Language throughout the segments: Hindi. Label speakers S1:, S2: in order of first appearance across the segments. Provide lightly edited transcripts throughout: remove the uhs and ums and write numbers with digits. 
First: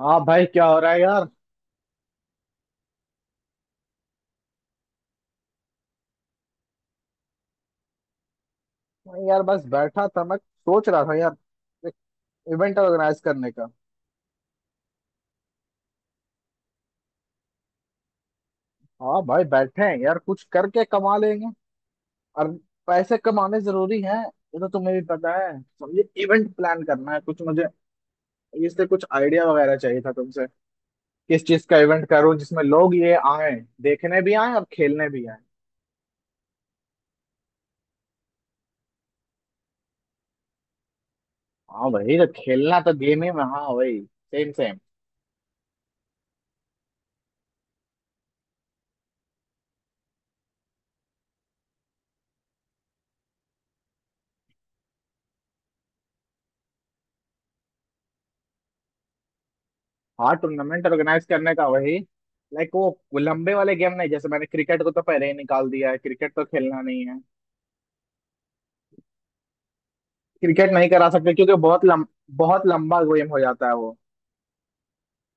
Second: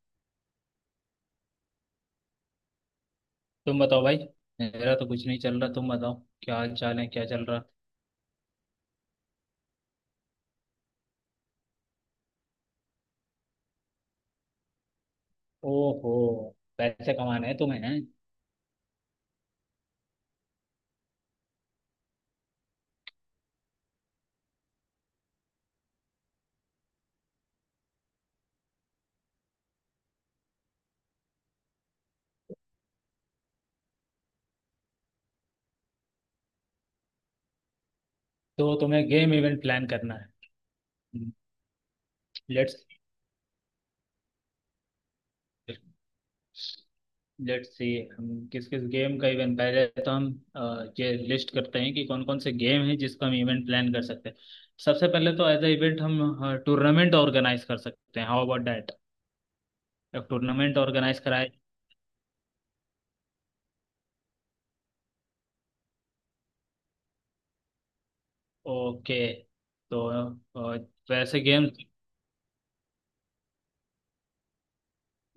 S1: हाँ भाई, क्या हो रहा है यार।
S2: तुम बताओ भाई। मेरा तो कुछ नहीं चल रहा, तुम बताओ। क्या हाल चाल है? क्या चल रहा?
S1: मैं यार बस बैठा था, मैं सोच रहा था यार एक इवेंट ऑर्गेनाइज करने का।
S2: ओहो, पैसे कमाने हैं तुम्हें? हैं
S1: हाँ भाई, बैठे हैं यार, कुछ करके कमा लेंगे। और पैसे कमाने जरूरी हैं, ये तो तुम्हें भी पता है, समझे, इवेंट प्लान करना है कुछ मुझे। इससे कुछ आइडिया वगैरह चाहिए था तुमसे। किस चीज का इवेंट करूं जिसमें लोग ये आए, देखने भी आए और खेलने भी आए।
S2: तो तुम्हें गेम इवेंट प्लान करना है।
S1: हाँ भाई, तो
S2: लेट्स,
S1: खेलना तो गेम ही में, हाँ भाई। Same same.
S2: Let's see. हम किस किस गेम का इवेंट पहले तो हम ये लिस्ट करते हैं कि कौन कौन से गेम हैं जिसका हम इवेंट प्लान कर सकते हैं। सबसे पहले तो एज अ इवेंट हम टूर्नामेंट ऑर्गेनाइज कर सकते हैं। How about that? एक
S1: हाँ,
S2: टूर्नामेंट
S1: टूर्नामेंट
S2: ऑर्गेनाइज
S1: ऑर्गेनाइज
S2: कराए।
S1: करने का वही, लाइक वो लंबे वाले गेम नहीं। जैसे मैंने क्रिकेट को तो पहले ही निकाल दिया है, क्रिकेट तो खेलना नहीं है।
S2: ओके तो
S1: क्रिकेट
S2: अ,
S1: नहीं करा सकते
S2: वैसे
S1: क्योंकि
S2: गेम
S1: बहुत बहुत लंबा गेम हो जाता है वो।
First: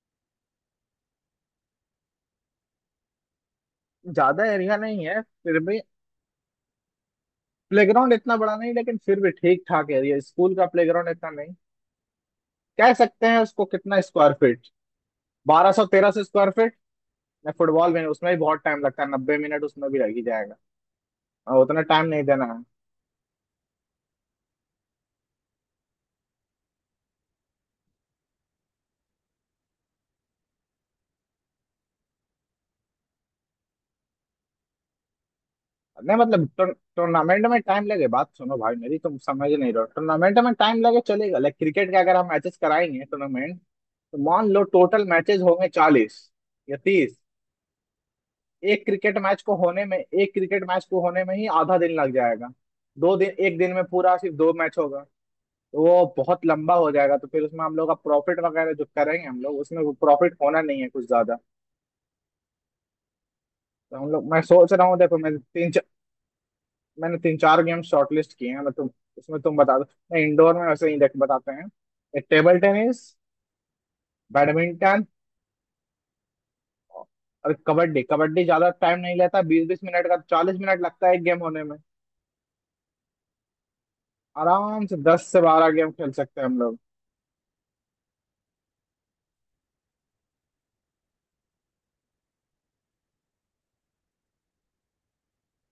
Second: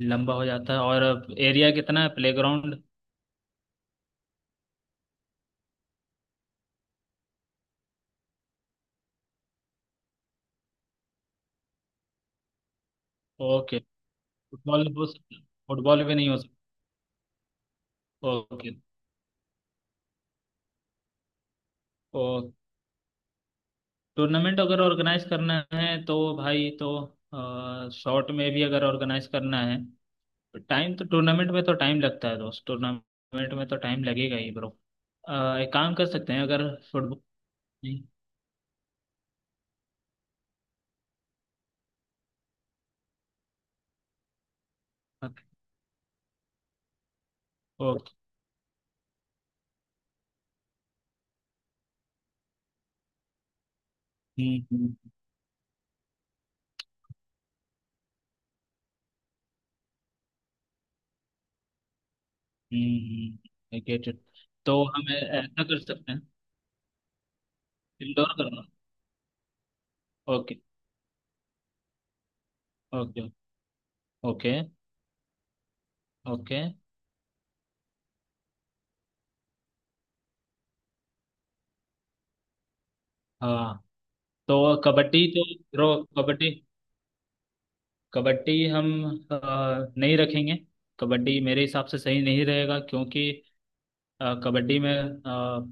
S2: लंबा हो जाता है, और एरिया कितना है, प्लेग्राउंड?
S1: ज्यादा एरिया नहीं है, फिर भी। प्लेग्राउंड इतना बड़ा नहीं, लेकिन फिर भी ठीक ठाक एरिया। स्कूल का प्लेग्राउंड इतना नहीं कह सकते हैं उसको।
S2: ओके,
S1: कितना स्क्वायर फीट?
S2: फुटबॉल हो सकता?
S1: बारह सौ
S2: फुटबॉल
S1: तेरह
S2: भी
S1: सौ
S2: नहीं हो
S1: स्क्वायर
S2: सकता।
S1: फीट। फुटबॉल में, उसमें भी बहुत
S2: ओके।
S1: टाइम लगता है, 90 मिनट उसमें भी लग ही जाएगा। और उतना टाइम नहीं
S2: ओ,
S1: देना है।
S2: टूर्नामेंट अगर ऑर्गेनाइज करना है तो भाई, तो शॉर्ट में भी अगर ऑर्गेनाइज करना है तो टाइम तो, टूर्नामेंट में तो टाइम लगता है दोस्त, टूर्नामेंट में तो टाइम लगेगा ही ब्रो। एक काम कर
S1: नहीं,
S2: सकते हैं
S1: मतलब
S2: अगर फुटबॉल
S1: टूर्नामेंट में टाइम
S2: नहीं।
S1: लगे, बात सुनो भाई मेरी, तुम समझ नहीं रहे हो। टूर्नामेंट में टाइम लगे चलेगा, लाइक क्रिकेट के अगर हम मैचेस कराएंगे टूर्नामेंट, तो मान लो टोटल मैचेस होंगे 40 या 30। एक क्रिकेट मैच को होने में ही आधा दिन लग जाएगा। दो दिन, एक दिन में पूरा सिर्फ दो मैच होगा। तो वो बहुत लंबा हो जाएगा। तो फिर उसमें हम लोग का प्रॉफिट वगैरह जो करेंगे हम लोग, उसमें वो प्रॉफिट होना नहीं है कुछ ज्यादा।
S2: ओके,
S1: तो
S2: गेट
S1: हम
S2: इट।
S1: लोग, मैं सोच
S2: तो
S1: रहा हूँ,
S2: हम
S1: देखो,
S2: ऐसा कर सकते हैं,
S1: मैंने तीन चार गेम शॉर्टलिस्ट
S2: इंडोर
S1: किए हैं,
S2: करना।
S1: मतलब उसमें तुम बता दो। मैं इंडोर
S2: ओके।
S1: में वैसे ही देख, बताते हैं, table tennis,
S2: okay. Okay.
S1: Badminton
S2: okay.
S1: और कबड्डी। कबड्डी ज्यादा टाइम नहीं लेता, 20-20 मिनट का, 40 मिनट लगता है एक गेम होने में।
S2: हाँ। तो
S1: आराम से
S2: कबड्डी
S1: दस से
S2: तो
S1: बारह गेम
S2: रो
S1: खेल सकते हैं
S2: कबड्डी,
S1: हम लोग।
S2: कबड्डी हम अ, नहीं रखेंगे। कबड्डी मेरे हिसाब से सही नहीं रहेगा क्योंकि कबड्डी में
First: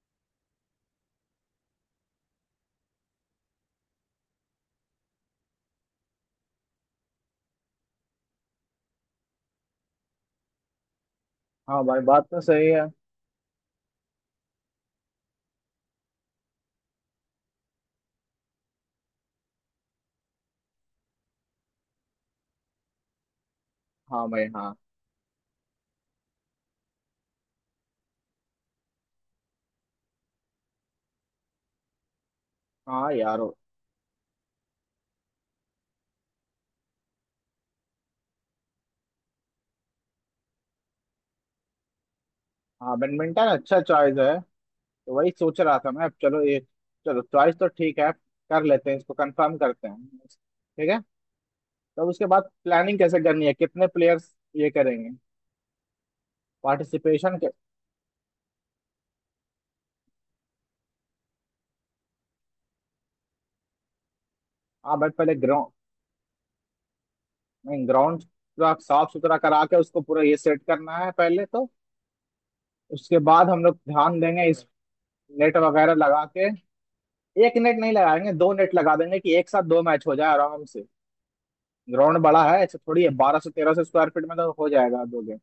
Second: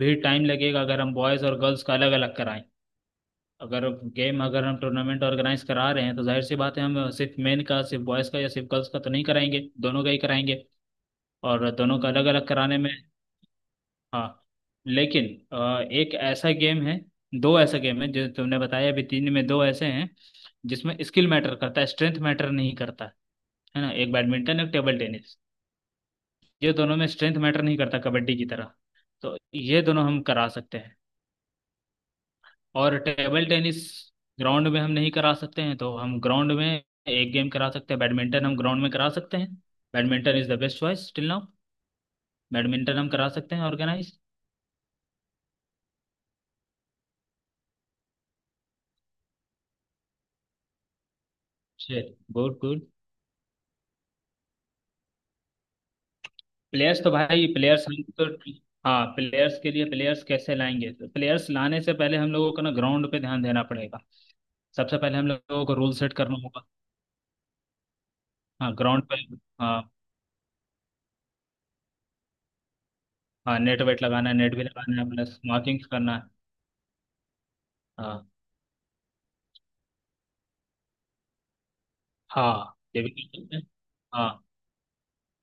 S2: भी टाइम लगेगा अगर हम बॉयज़ और गर्ल्स का अलग अलग कराएं। अगर गेम अगर हम टूर्नामेंट ऑर्गेनाइज करा रहे हैं तो जाहिर सी बात है, हम सिर्फ मेन का, सिर्फ बॉयज़ का या सिर्फ गर्ल्स का तो नहीं कराएंगे, दोनों का ही कराएंगे। और
S1: हाँ
S2: दोनों
S1: भाई,
S2: का
S1: बात
S2: अलग
S1: तो
S2: अलग
S1: सही
S2: कराने
S1: है।
S2: में, हाँ, लेकिन एक ऐसा गेम है, दो ऐसा गेम है जो तुमने बताया अभी, तीन में दो ऐसे हैं जिसमें स्किल मैटर करता है, स्ट्रेंथ मैटर नहीं करता, है ना? एक
S1: हाँ भाई,
S2: बैडमिंटन, एक
S1: हाँ।
S2: Table tennis. ये दोनों में स्ट्रेंथ मैटर नहीं करता कबड्डी की तरह। तो ये दोनों हम करा सकते हैं। और
S1: हाँ यार।
S2: टेबल टेनिस ग्राउंड में हम नहीं करा सकते हैं, तो हम ग्राउंड में एक गेम करा सकते हैं, बैडमिंटन हम ग्राउंड में करा सकते हैं। Badminton is the best choice till now.
S1: हाँ,
S2: बैडमिंटन हम करा
S1: बैडमिंटन
S2: सकते हैं
S1: अच्छा चॉइस
S2: ऑर्गेनाइज।
S1: है। तो वही सोच रहा था मैं। अब चलो ये, चलो चॉइस तो ठीक है, कर लेते हैं, इसको कंफर्म करते हैं, ठीक है। तब उसके बाद
S2: गुड, गुड।
S1: प्लानिंग कैसे करनी है, कितने प्लेयर्स ये करेंगे
S2: प्लेयर्स तो
S1: पार्टिसिपेशन
S2: भाई,
S1: के।
S2: प्लेयर्स हम तो, हाँ, प्लेयर्स के लिए प्लेयर्स कैसे लाएंगे? तो प्लेयर्स लाने से पहले हम लोगों को ना ग्राउंड पे ध्यान देना पड़ेगा।
S1: हाँ,
S2: सबसे
S1: बट
S2: पहले हम
S1: पहले
S2: लोगों
S1: ग्राउंड,
S2: को रूल सेट करना होगा।
S1: ग्राउंड पूरा
S2: हाँ, ग्राउंड
S1: साफ
S2: पे।
S1: सुथरा करा के
S2: हाँ।
S1: उसको पूरा ये सेट करना है पहले तो। उसके बाद
S2: हाँ,
S1: हम लोग
S2: नेट वेट
S1: ध्यान
S2: लगाना है,
S1: देंगे
S2: नेट भी
S1: इस।
S2: लगाना है, प्लस
S1: नेट
S2: मार्किंग
S1: वगैरह
S2: करना है।
S1: लगा के, एक नेट नहीं
S2: हाँ।
S1: लगाएंगे, दो नेट लगा देंगे कि एक साथ दो मैच हो जाए आराम से। ग्राउंड बड़ा है
S2: हाँ,
S1: ऐसे थोड़ी
S2: ये
S1: है,
S2: भी
S1: बारह
S2: कर
S1: सौ
S2: सकते हैं।
S1: तेरह सौ स्क्वायर फीट में
S2: हाँ,
S1: तो हो जाएगा दो गेम।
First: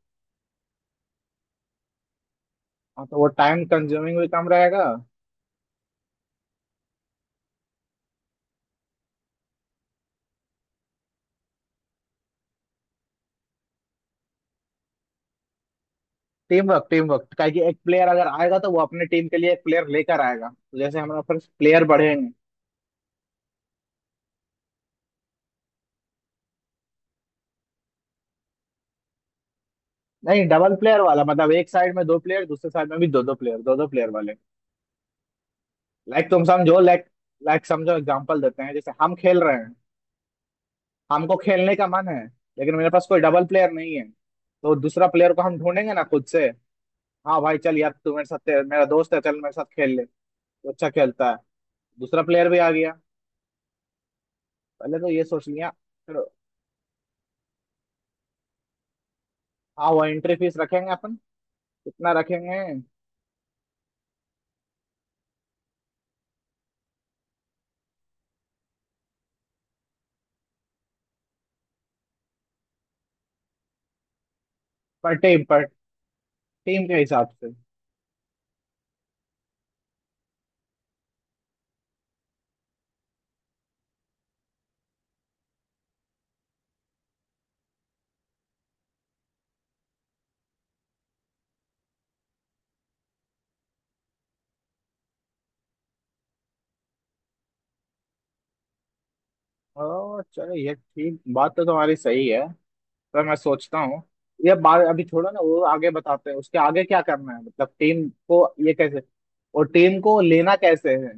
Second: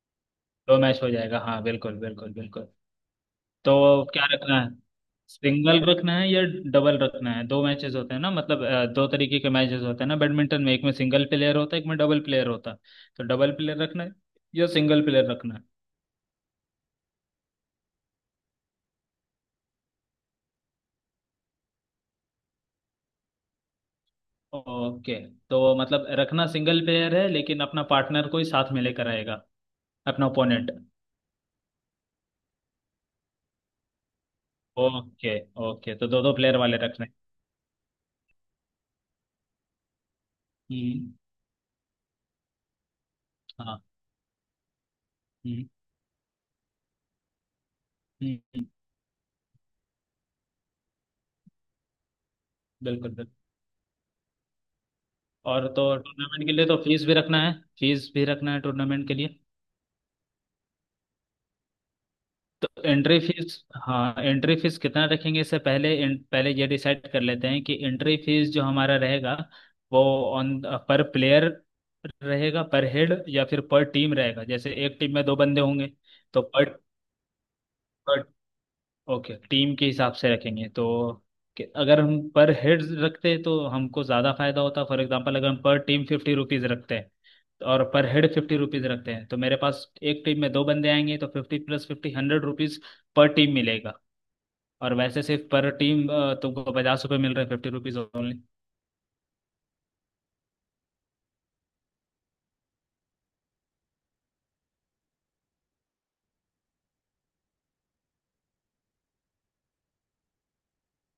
S2: दो मैच हो जाएगा, हाँ, बिल्कुल बिल्कुल बिल्कुल।
S1: हाँ, तो वो टाइम
S2: तो
S1: कंज्यूमिंग
S2: क्या
S1: भी कम
S2: रखना है,
S1: रहेगा।
S2: सिंगल रखना है या डबल रखना है? दो मैचेस होते हैं ना, मतलब दो तरीके के मैचेस होते हैं ना बैडमिंटन में, एक में सिंगल प्लेयर होता है, एक में डबल प्लेयर होता है। तो डबल प्लेयर रखना है या सिंगल प्लेयर रखना है?
S1: टीम वर्क, टीम वर्क क्या कि एक प्लेयर अगर आएगा तो वो अपने टीम के लिए एक प्लेयर लेकर आएगा, तो जैसे हमारे पास प्लेयर बढ़ेंगे।
S2: ओके। तो मतलब रखना सिंगल प्लेयर है, लेकिन अपना पार्टनर को ही साथ में लेकर आएगा, अपना
S1: नहीं,
S2: ओपोनेंट।
S1: डबल प्लेयर वाला, मतलब एक साइड में दो प्लेयर, दूसरे साइड में भी दो दो प्लेयर, दो दो प्लेयर वाले।
S2: ओके। ओके, तो दो
S1: लाइक
S2: दो
S1: तुम
S2: प्लेयर वाले
S1: समझो, लाइक
S2: रखने।
S1: लाइक समझो, एग्जांपल देते हैं, जैसे हम खेल रहे हैं।
S2: हम्म।
S1: हमको खेलने का मन है, लेकिन मेरे पास कोई डबल प्लेयर
S2: हाँ।
S1: नहीं है, तो दूसरा प्लेयर को हम
S2: हम्म।
S1: ढूंढेंगे ना खुद से। हाँ भाई, चल यार तू मेरे
S2: हम्म।
S1: साथ, मेरा दोस्त है, चल मेरे साथ खेल ले। तो अच्छा खेलता है, दूसरा प्लेयर भी आ गया।
S2: बिल्कुल बिल्कुल।
S1: पहले तो ये सोच
S2: और
S1: लिया।
S2: तो
S1: फिर
S2: टूर्नामेंट के लिए तो फीस भी रखना है। फीस भी रखना है टूर्नामेंट के लिए।
S1: हाँ, वो एंट्री फीस रखेंगे अपन। कितना रखेंगे?
S2: तो एंट्री फीस, हाँ, एंट्री फीस कितना रखेंगे, इससे पहले पहले ये डिसाइड कर लेते हैं कि एंट्री फीस जो हमारा रहेगा, वो ऑन पर प्लेयर रहेगा, पर हेड, या फिर पर टीम रहेगा, जैसे एक टीम
S1: पर
S2: में दो
S1: टीम,
S2: बंदे
S1: पर
S2: होंगे। तो पर
S1: टीम के हिसाब से।
S2: पर ओके, टीम के हिसाब से रखेंगे तो, कि अगर हम पर हेड रखते तो हमको ज़्यादा फायदा होता। फॉर एग्जांपल, अगर हम पर टीम ₹50 रखते हैं और पर हेड ₹50 रखते हैं, तो मेरे पास एक टीम में दो बंदे आएंगे, तो 50 + 50 ₹100 पर टीम मिलेगा। और वैसे सिर्फ पर टीम तुमको ₹50 मिल रहे हैं, ₹50 ओनली।
S1: ओ चलो, ये ठीक, बात तो तुम्हारी सही है सर, मैं सोचता हूँ। ये बात अभी छोड़ो ना, वो आगे बताते हैं, उसके आगे क्या करना है। मतलब टीम को ये कैसे, और टीम को लेना कैसे है,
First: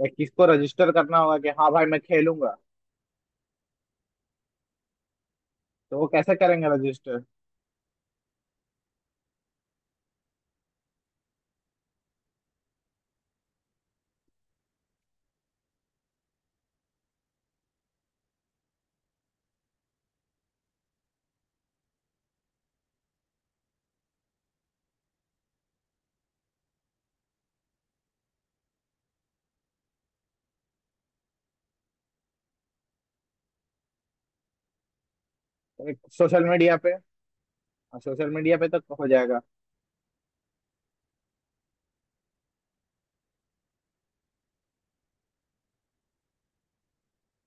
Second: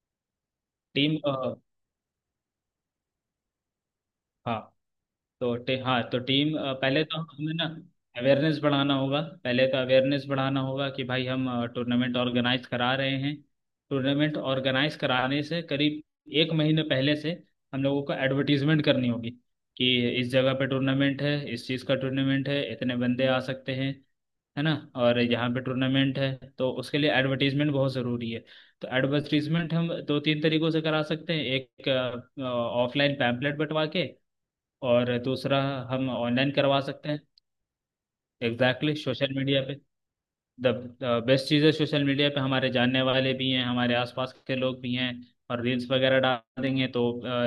S1: लाइक किसको रजिस्टर
S2: टीम,
S1: करना होगा कि हाँ भाई, मैं खेलूंगा।
S2: हाँ तो
S1: तो
S2: हाँ
S1: वो
S2: तो
S1: कैसे
S2: टीम
S1: करेंगे
S2: पहले तो
S1: रजिस्टर?
S2: हमें ना अवेयरनेस बढ़ाना होगा, पहले तो अवेयरनेस बढ़ाना होगा कि भाई हम टूर्नामेंट ऑर्गेनाइज करा रहे हैं। टूर्नामेंट ऑर्गेनाइज कराने से करीब 1 महीने पहले से हम लोगों को एडवर्टीजमेंट करनी होगी, कि इस जगह पे टूर्नामेंट है, इस चीज़ का टूर्नामेंट है, इतने बंदे आ सकते हैं, है ना, और यहाँ पे टूर्नामेंट है। तो उसके लिए एडवर्टीजमेंट बहुत ज़रूरी है। तो एडवर्टीजमेंट हम दो तीन तरीकों से करा सकते हैं। एक, ऑफलाइन पैम्पलेट बंटवा के, और दूसरा,
S1: एक
S2: हम
S1: सोशल
S2: ऑनलाइन
S1: मीडिया
S2: करवा
S1: पे।
S2: सकते हैं।
S1: हाँ, सोशल मीडिया पे
S2: एग्जैक्टली,
S1: तो हो
S2: सोशल
S1: जाएगा।
S2: मीडिया पे द बेस्ट चीज़ है। सोशल मीडिया पे हमारे जानने वाले भी हैं, हमारे आसपास के लोग भी हैं, और रील्स वगैरह डाल देंगे तो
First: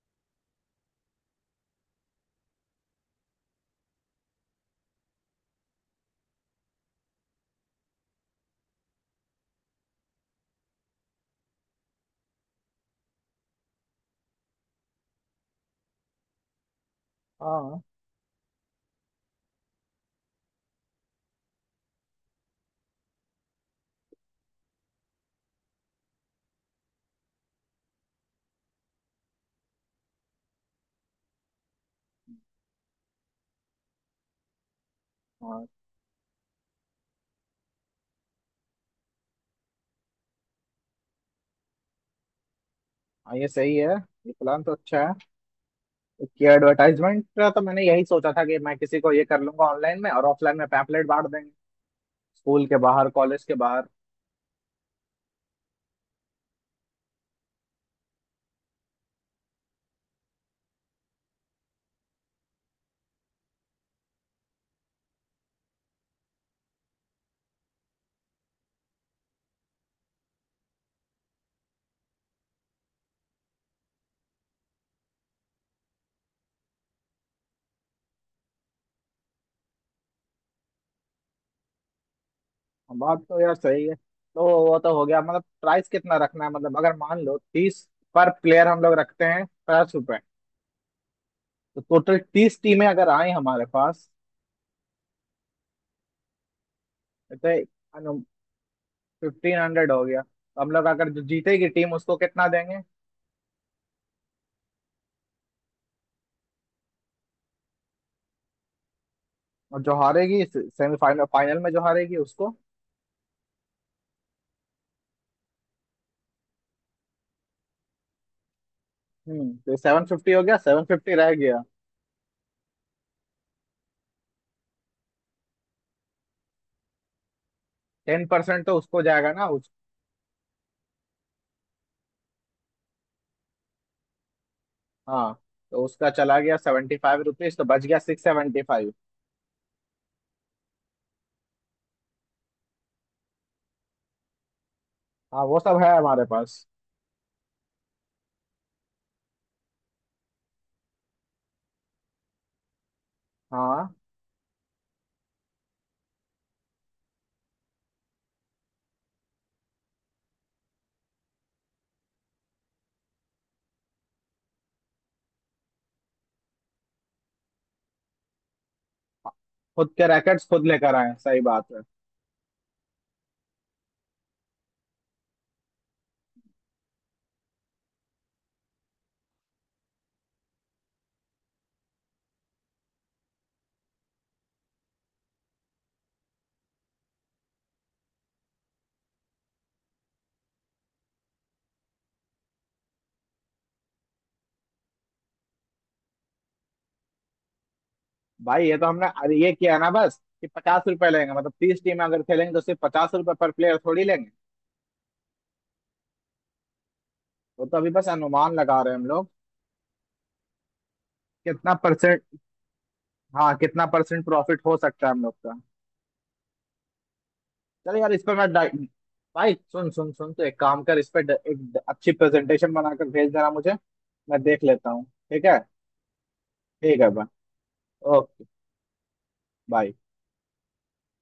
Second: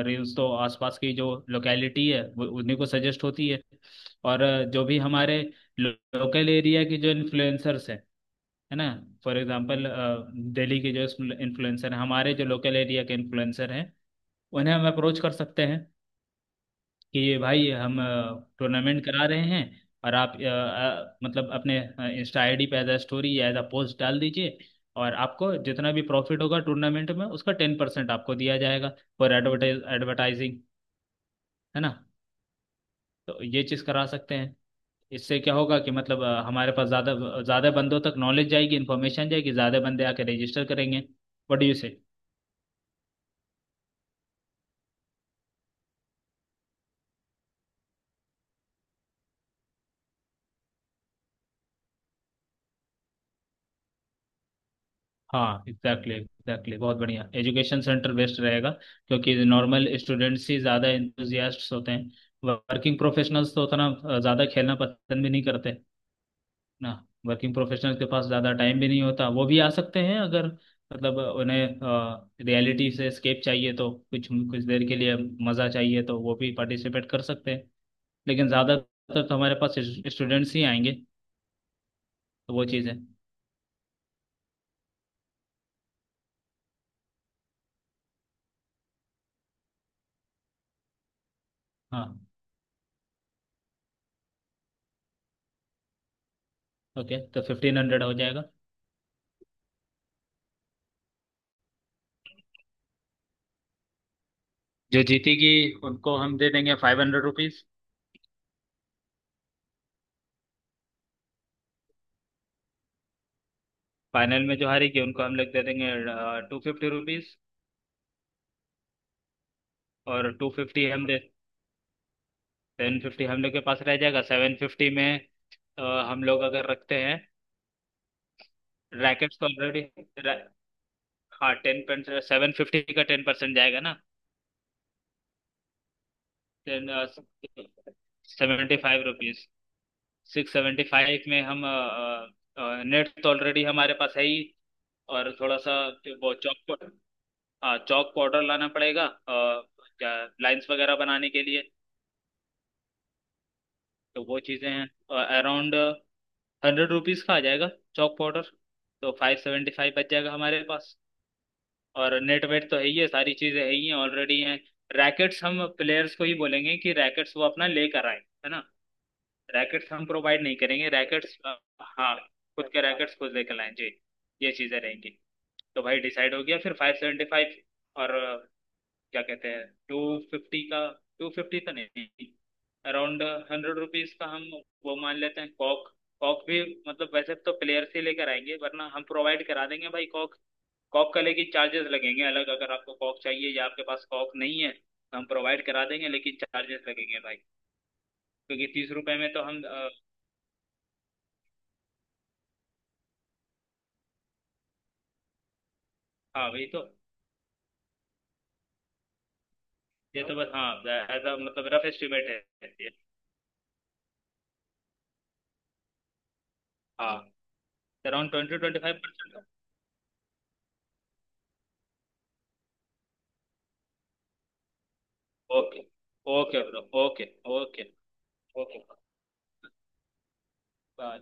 S2: रील्स तो आसपास की जो लोकेलिटी है वो उन्हीं को सजेस्ट होती है। और जो भी हमारे लोकल एरिया के जो इन्फ्लुएंसर्स हैं, है ना, फॉर एग्जांपल दिल्ली के जो इन्फ्लुएंसर हैं, हमारे जो लोकल एरिया के इन्फ्लुएंसर हैं, उन्हें हम अप्रोच कर सकते हैं, कि भाई
S1: हाँ।
S2: हम टूर्नामेंट करा रहे हैं, और आप मतलब अपने इंस्टा आईडी पे as a story, as a post डाल दीजिए, और आपको जितना भी प्रॉफिट होगा टूर्नामेंट में उसका 10% आपको दिया जाएगा, फॉर एडवर्टाइज, एडवर्टाइजिंग, है ना। तो ये चीज़ करा सकते हैं। इससे क्या
S1: हाँ।
S2: होगा कि मतलब हमारे पास ज़्यादा ज़्यादा बंदों तक नॉलेज जाएगी, इन्फॉर्मेशन जाएगी, ज़्यादा बंदे आके रजिस्टर करेंगे। What do you say?
S1: हाँ, ये सही है। ये प्लान तो अच्छा है, कि एडवर्टाइजमेंट का तो मैंने यही सोचा था कि मैं किसी को ये कर लूंगा ऑनलाइन में, और ऑफलाइन में पैम्फलेट बांट देंगे, स्कूल के बाहर, कॉलेज के बाहर।
S2: हाँ, एग्जैक्टली एग्जैक्टली, बहुत बढ़िया, एजुकेशन सेंटर बेस्ट रहेगा क्योंकि नॉर्मल स्टूडेंट्स ही ज़्यादा इंथुजियास्ट्स होते हैं। वर्किंग प्रोफेशनल्स तो उतना ज़्यादा खेलना पसंद भी नहीं करते ना, वर्किंग प्रोफेशनल्स के पास ज़्यादा टाइम भी नहीं होता। वो भी आ सकते हैं अगर, मतलब उन्हें रियलिटी से स्केप चाहिए तो, कुछ कुछ देर के लिए मज़ा चाहिए तो, वो भी पार्टिसिपेट कर सकते हैं। लेकिन ज़्यादातर तो हमारे पास स्टूडेंट्स ही आएंगे, तो वो चीज़ है।
S1: बात तो यार सही है। तो वो तो हो गया, मतलब प्राइस कितना रखना है। मतलब अगर मान लो 30 पर प्लेयर हम लोग रखते हैं, 50 रुपए। तो टोटल
S2: हाँ।
S1: 30 टीमें अगर आए हमारे पास।
S2: ओके, तो 1500 हो
S1: तो
S2: जाएगा।
S1: 1500 हो गया, तो हम लोग अगर, जो जीतेगी टीम उसको कितना देंगे।
S2: जो जीतेगी, उनको हम दे देंगे ₹500।
S1: और जो हारेगी सेमीफाइनल, फाइनल में जो हारेगी उसको?
S2: फाइनल में जो हारेगी, उनको हम लोग दे देंगे ₹250।
S1: तो 750
S2: और
S1: हो
S2: टू
S1: गया, सेवन
S2: फिफ्टी हम
S1: फिफ्टी
S2: दे,
S1: रह गया।
S2: 750 हम लोग के पास रह जाएगा। 750 में अ, हम लोग अगर रखते हैं,
S1: 10% तो उसको जाएगा
S2: रैकेट्स तो
S1: ना, उस।
S2: ऑलरेडी, हाँ, 10%, 750 का 10% जाएगा ना।
S1: हाँ, तो उसका चला गया
S2: टेन
S1: 75 रुपीज, तो बच गया six seventy
S2: seventy
S1: five
S2: five rupees 675 में हम नेट तो ऑलरेडी हमारे पास है ही, और
S1: हाँ,
S2: थोड़ा
S1: वो
S2: सा
S1: सब है हमारे
S2: वो
S1: पास।
S2: चौक, हाँ, चौक पाउडर लाना पड़ेगा और क्या, लाइंस वगैरह बनाने के लिए।
S1: हाँ,
S2: तो वो चीज़ें हैं अराउंड ₹100 का आ जाएगा चौक पाउडर। तो 575 बच जाएगा हमारे पास। और नेट वेट तो है ही है, सारी चीज़ें है ही हैं, ऑलरेडी हैं। रैकेट्स हम प्लेयर्स को ही बोलेंगे कि रैकेट्स वो अपना लेकर आए, है ना।
S1: खुद
S2: रैकेट्स हम
S1: के
S2: प्रोवाइड
S1: रैकेट्स
S2: नहीं
S1: खुद
S2: करेंगे
S1: लेकर आए,
S2: रैकेट्स,
S1: सही बात है।
S2: हाँ। खुद के अच्छा रैकेट्स खुद लेकर लाएं जी, ये चीज़ें रहेंगी। तो भाई डिसाइड हो गया फिर, 575। और क्या कहते हैं 250 का, 250 तो नहीं, अराउंड ₹100 का हम वो मान लेते हैं कॉक। कॉक भी मतलब वैसे तो प्लेयर से लेकर आएंगे, वरना हम प्रोवाइड करा देंगे भाई कॉक। कॉक का लेकिन चार्जेस लगेंगे अलग, अगर आपको कॉक चाहिए या आपके पास कॉक नहीं है तो हम प्रोवाइड करा देंगे लेकिन चार्जेस लगेंगे भाई।
S1: भाई,
S2: क्योंकि
S1: ये तो
S2: तीस
S1: हमने
S2: रुपए में
S1: अरे
S2: तो
S1: ये
S2: हम
S1: किया ना बस कि 50 रुपए लेंगे। मतलब 30 टीम अगर खेलेंगे तो सिर्फ 50 रुपए पर प्लेयर थोड़ी लेंगे।
S2: हाँ वही तो,
S1: वो तो अभी बस अनुमान लगा रहे हैं हम लोग।
S2: ये तो बस, हाँ, एज अ मतलब
S1: कितना
S2: रफ
S1: परसेंट?
S2: एस्टिमेट है ये।
S1: हाँ, कितना परसेंट प्रॉफिट हो सकता है हम लोग का।
S2: हाँ
S1: चल यार, इस
S2: अराउंड
S1: पर
S2: ट्वेंटी ट्वेंटी फाइव परसेंट
S1: भाई सुन सुन सुन, तो एक काम कर, इस पर अच्छी प्रेजेंटेशन बनाकर भेज देना मुझे। मैं देख लेता हूँ, ठीक है।
S2: ओके। ओके ब्रो,
S1: ठीक है भाई,
S2: okay. Okay.
S1: Okay.
S2: Okay
S1: bye.